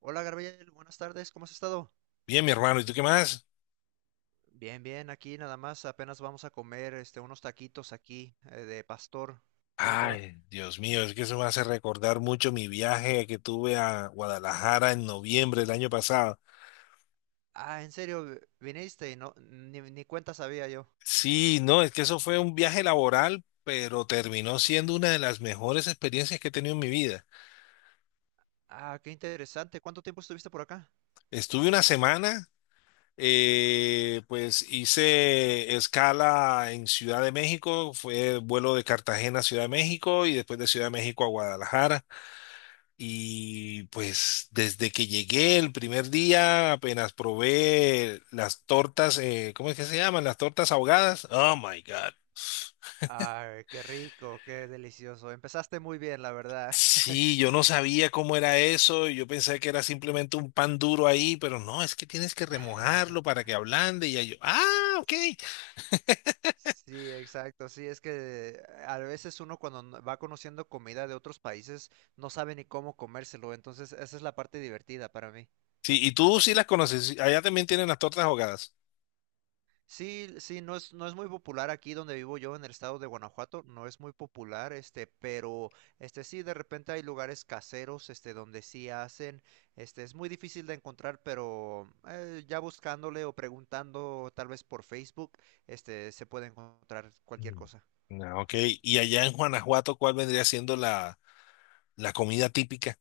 Hola Gabriel, buenas tardes, ¿cómo has estado? Bien, mi hermano, ¿y tú qué más? Bien, bien, aquí nada más, apenas vamos a comer unos taquitos aquí de pastor. ¿Cómo te va? Ay, Dios mío, es que eso me hace recordar mucho mi viaje que tuve a Guadalajara en noviembre del año pasado. Ah, en serio, viniste y no, ni cuenta sabía yo. Sí, no, es que eso fue un viaje laboral, pero terminó siendo una de las mejores experiencias que he tenido en mi vida. Ah, qué interesante, ¿cuánto tiempo estuviste por acá? Estuve una semana, pues hice escala en Ciudad de México, fue vuelo de Cartagena a Ciudad de México y después de Ciudad de México a Guadalajara. Y pues desde que llegué el primer día, apenas probé las tortas, ¿cómo es que se llaman? Las tortas ahogadas. Oh my God. Ay, qué rico, qué delicioso. Empezaste muy bien, la verdad. Sí, yo no sabía cómo era eso. Yo pensé que era simplemente un pan duro ahí, pero no, es que tienes que remojarlo para que ablande. Y ya yo, ah, ok. Sí, exacto, sí, es que a veces uno cuando va conociendo comida de otros países no sabe ni cómo comérselo, entonces esa es la parte divertida para mí. Sí, y tú sí las conoces. Sí, allá también tienen las tortas ahogadas. Sí, sí, no es muy popular aquí donde vivo yo en el estado de Guanajuato, no es muy popular, pero, sí, de repente hay lugares caseros, donde sí hacen, es muy difícil de encontrar, pero ya buscándole o preguntando tal vez por Facebook, se puede encontrar cualquier cosa. Mm. Ah, ok. Y allá en Guanajuato, ¿cuál vendría siendo la comida típica?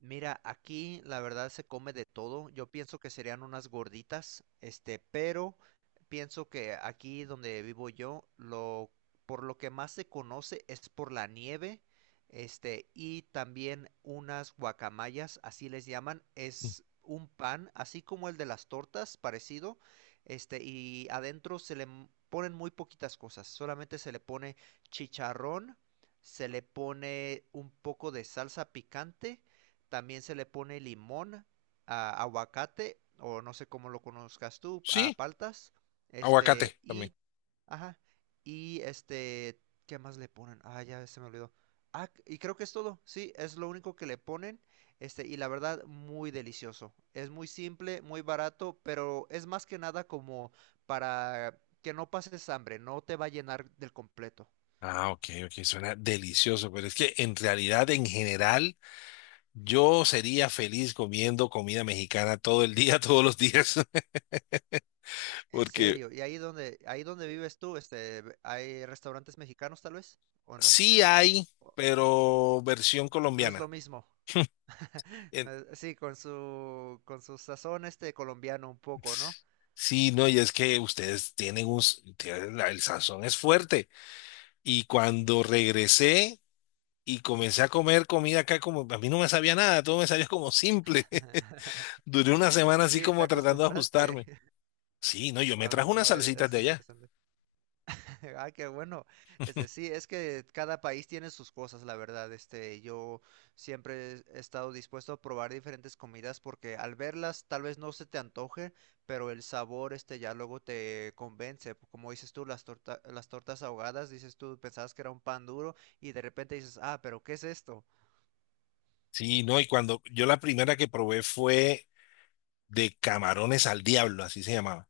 Mira, aquí la verdad se come de todo. Yo pienso que serían unas gorditas, pero pienso que aquí donde vivo yo, lo por lo que más se conoce es por la nieve, y también unas guacamayas, así les llaman, Mm. es un pan, así como el de las tortas, parecido, y adentro se le ponen muy poquitas cosas, solamente se le pone chicharrón, se le pone un poco de salsa picante, también se le pone limón, a aguacate, o no sé cómo lo conozcas tú, a Sí, paltas. aguacate Este, también. y, ajá, y este, ¿qué más le ponen? Ah, ya se me olvidó. Ah, y creo que es todo. Sí, es lo único que le ponen. Y la verdad, muy delicioso. Es muy simple, muy barato, pero es más que nada como para que no pases hambre, no te va a llenar del completo. Ah, ok, ok, suena delicioso, pero es que en realidad, en general, yo sería feliz comiendo comida mexicana todo el día, todos los días, En porque serio, ¿y ahí donde, vives tú, hay restaurantes mexicanos tal vez? ¿O no? sí hay, pero versión No es lo colombiana. mismo. En- No es- Sí, con su sazón colombiano un poco, ¿no? Sí, no, y es que ustedes tienen tienen el sazón es fuerte. Y cuando regresé y comencé a comer comida acá, como a mí no me sabía nada, todo me sabía como simple. Duré una semana así Sí, te como tratando de acostumbraste. ajustarme. Sí, no, yo me trajo Wow, unas no, es, salsitas es de allá. interesante. Ah, qué bueno. Sí, es que cada país tiene sus cosas, la verdad. Yo siempre he estado dispuesto a probar diferentes comidas porque al verlas tal vez no se te antoje, pero el sabor, ya luego te convence. Como dices tú, las tortas ahogadas, dices tú, pensabas que era un pan duro y de repente dices, ah, pero ¿qué es esto? Sí, no, y cuando yo la primera que probé fue de camarones al diablo, así se llamaba.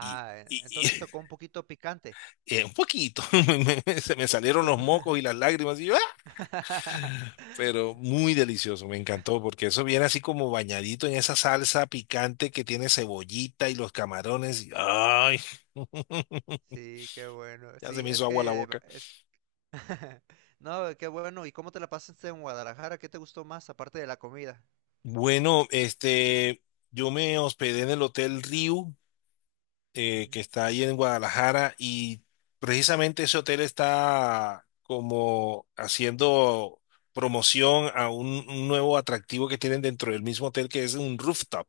Y, y- y, entonces te tocó un poquito picante. Un poquito, se Un me salieron poquito. los mocos y las lágrimas, y yo, "Ah", pero muy delicioso, me encantó, porque eso viene así como bañadito en esa salsa picante que tiene cebollita y los camarones. Y, ay, Sí, qué bueno. ya se Sí, me hizo es agua la que boca. es. No, qué bueno. ¿Y cómo te la pasaste en Guadalajara? ¿Qué te gustó más aparte de la comida? Bueno, yo me hospedé en el Hotel Riu. Ujú. Que está ahí en Guadalajara y precisamente ese hotel está como haciendo promoción a un nuevo atractivo que tienen dentro del mismo hotel que es un rooftop,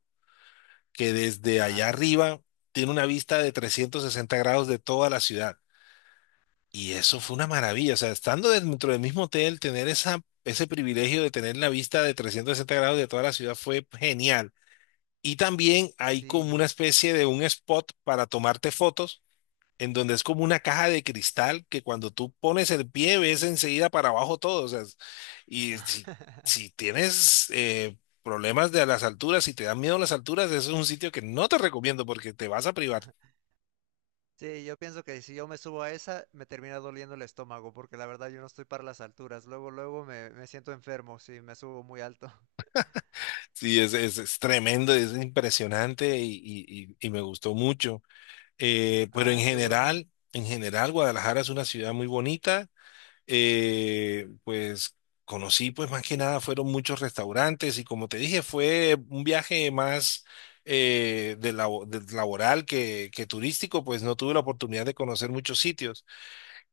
que desde Ah, allá sí, sí, sí. arriba tiene una vista de 360 grados de toda la ciudad. Y eso fue Ah, una maravilla, o sea, estando dentro del mismo hotel, tener ese privilegio de tener la vista de 360 grados de toda la ciudad fue genial. Y también hay como una sí. especie de un spot para tomarte fotos en donde es como Ujú. una caja de cristal que cuando tú pones el pie ves enseguida para abajo todo. O sea, y si, si tienes problemas de las alturas, si te dan miedo las alturas, eso es un sitio que no te recomiendo porque te vas a privar. Sí, yo pienso que si yo me subo a esa, me termina doliendo el estómago, porque la verdad yo no estoy para las alturas. Luego, luego me siento enfermo si me subo muy alto. Sí, es tremendo, es impresionante y, y me gustó mucho. Pero Ah, qué bueno. En general, Guadalajara es una ciudad muy bonita. Pues conocí, pues más que nada fueron muchos restaurantes y como te dije, fue un viaje más de laboral que turístico, pues no tuve la oportunidad de conocer muchos sitios.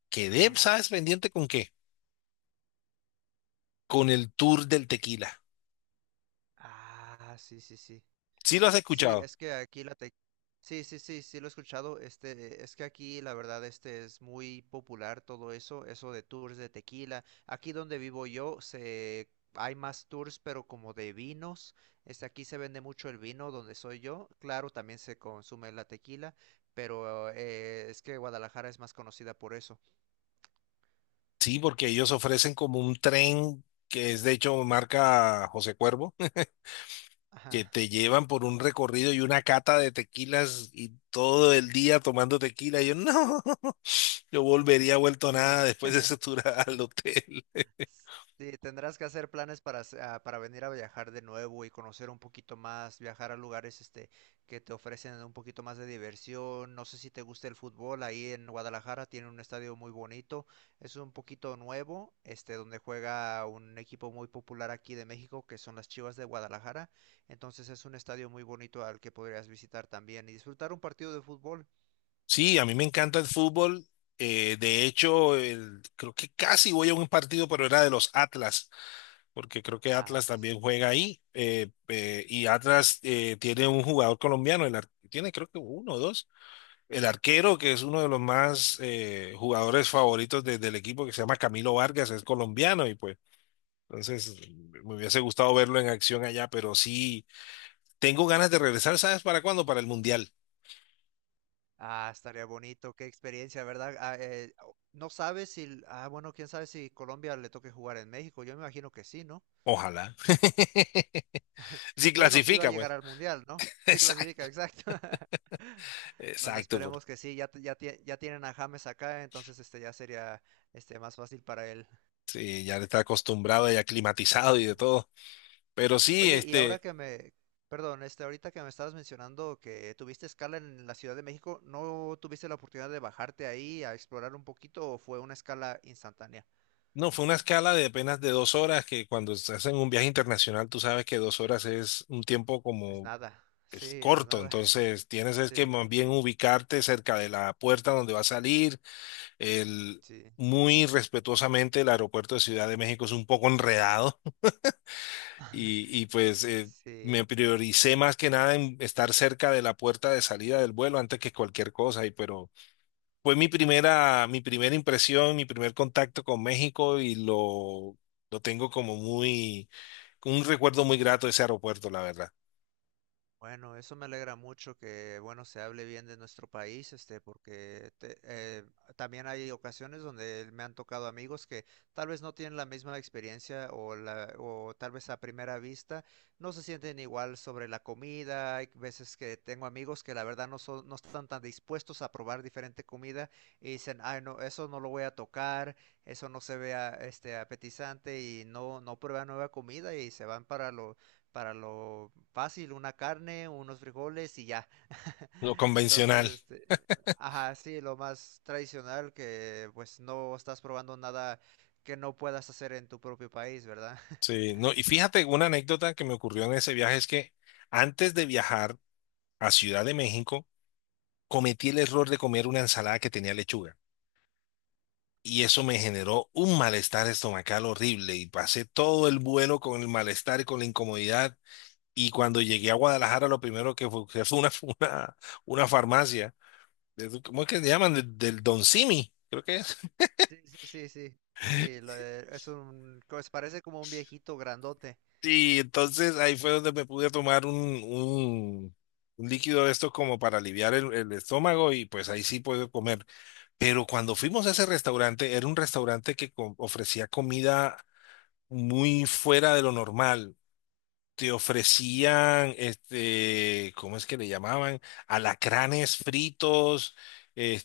Quedé, Ajá. ¿sabes? ¿Pendiente con qué? Con el tour del tequila. Ah, sí, sí, sí. ¿Sí lo has Sí, escuchado? es que aquí la te. Sí, sí, sí, sí lo he escuchado. Es que aquí la verdad es muy popular todo eso de tours de tequila. Aquí donde vivo yo se hay más tours, pero como de vinos. Aquí se vende mucho el vino donde soy yo. Claro, también se consume la tequila, pero es que Guadalajara es más conocida por eso. Sí, porque ellos ofrecen como un tren que es de hecho marca José Cuervo que Ajá. te llevan por un recorrido y una cata de tequilas y todo el día tomando tequila. Y yo, no, yo volvería vuelto Sí. nada después de ese tour al hotel. Sí, tendrás que hacer planes para, para venir a viajar de nuevo y conocer un poquito más, viajar a lugares, que te ofrecen un poquito más de diversión. No sé si te gusta el fútbol, ahí en Guadalajara tiene un estadio muy bonito, es un poquito nuevo, donde juega un equipo muy popular aquí de México, que son las Chivas de Guadalajara. Entonces es un estadio muy bonito al que podrías visitar también y disfrutar un partido de fútbol. Sí, a mí me encanta el fútbol. De hecho, creo que casi voy a un partido, pero era de los Atlas. Porque creo que Ah, Atlas sí, sí. también juega ahí. Y Atlas tiene un jugador colombiano, tiene creo que uno o dos. El arquero, que es uno de los más jugadores favoritos del equipo, que se llama Camilo Vargas, es colombiano y pues. Entonces, me hubiese gustado verlo en acción allá, pero sí, tengo ganas de regresar, ¿sabes para cuándo? Para el Mundial. Ah, estaría bonito, qué experiencia, ¿verdad? Ah, no sabes si, ah, bueno, quién sabe si Colombia le toque jugar en México. Yo me imagino que sí, ¿no? Ojalá. Si Bueno, sí va a clasifica, llegar pues. al Mundial, ¿no? Sí clasifica, Exacto, exacto. Bueno, exacto. Esperemos que sí, ya tienen a James acá, entonces ya sería más fácil para él. Sí, ya está acostumbrado y aclimatizado y de todo. Pero sí, Oye, y ahora que perdón, ahorita que me estabas mencionando que tuviste escala en la Ciudad de México, ¿no tuviste la oportunidad de bajarte ahí a explorar un poquito o fue una escala instantánea? No, fue una escala de apenas de 2 horas, que cuando se hacen un viaje internacional, tú sabes que 2 horas es un tiempo Es como nada. es Sí, no es corto, nada. entonces tienes es que Sí, más bien ubicarte cerca de la puerta donde va a salir. El, sí, Muy respetuosamente, el aeropuerto de Ciudad de México es un poco enredado y pues me sí. prioricé más que nada en estar cerca de la puerta de salida del vuelo antes que cualquier cosa, y, pero fue mi primera impresión, mi primer contacto con México y lo tengo como muy, un recuerdo muy grato de ese aeropuerto, la verdad. Bueno, eso me alegra mucho que, bueno, se hable bien de nuestro país, porque también hay ocasiones donde me han tocado amigos que tal vez no tienen la misma experiencia, o tal vez a primera vista no se sienten igual sobre la comida. Hay veces que tengo amigos que la verdad no están tan dispuestos a probar diferente comida y dicen, ay, no, eso no lo voy a tocar, eso no se vea, apetizante y no prueban nueva comida y se van para lo fácil, una carne, unos frijoles y ya. Lo convencional. Entonces, ajá, sí, lo más tradicional, que pues no estás probando nada que no puedas hacer en tu propio país, ¿verdad? Sí, no, y fíjate, una anécdota que me ocurrió en ese viaje es que antes de viajar a Ciudad de México, cometí el error de comer una ensalada que tenía lechuga. Y eso me generó un malestar estomacal horrible y pasé todo el vuelo con el malestar y con la incomodidad. Y cuando llegué a Guadalajara, lo primero que fue una, una farmacia. ¿Cómo es que se llaman? Del Don Simi, creo que es. Sí, sí, sí, sí. Sí, lo de- es un, pues parece como un viejito grandote. Y entonces ahí fue donde me pude tomar un líquido de estos como para aliviar el estómago y pues ahí sí puedo comer. Pero cuando fuimos a ese restaurante, era un restaurante que ofrecía comida muy fuera de lo normal. Te ofrecían, ¿cómo es que le llamaban? Alacranes fritos,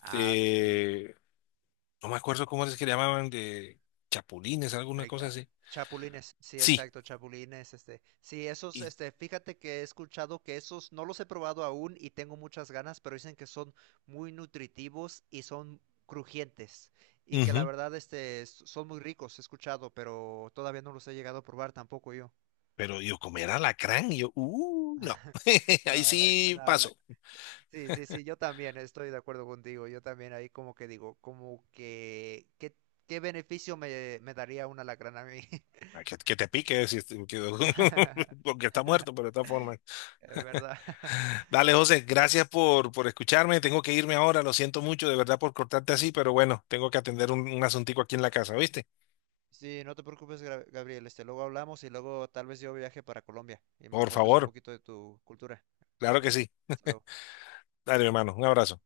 Ah, sí. no me acuerdo cómo es que le llamaban, de chapulines, alguna Ay, cosa ah, así. chapulines, sí, Sí, exacto, chapulines, sí, y, fíjate que he escuchado que esos no los he probado aún y tengo muchas ganas, pero dicen que son muy nutritivos y son crujientes, y que la ujú. verdad, son muy ricos, he escuchado, pero todavía no los he llegado a probar tampoco yo. Pero yo comer alacrán, y yo, no, No, ahí sí paso. sí, sí, sí, yo también estoy de acuerdo contigo, yo también ahí como que digo, como que, ¿qué beneficio me daría una lacrana a mí? Ah, que te pique, si porque está muerto, pero de todas formas. Es verdad. Dale, José, gracias por escucharme. Tengo que irme ahora, lo siento mucho, de verdad, por cortarte así, pero bueno, tengo que atender un asuntico aquí en la casa, ¿viste? Sí, no te preocupes, Gabriel. Luego hablamos y luego tal vez yo viaje para Colombia y me Por muestras un favor, poquito de tu cultura. claro que Vale. sí. Hasta luego. Dale, hermano, un abrazo.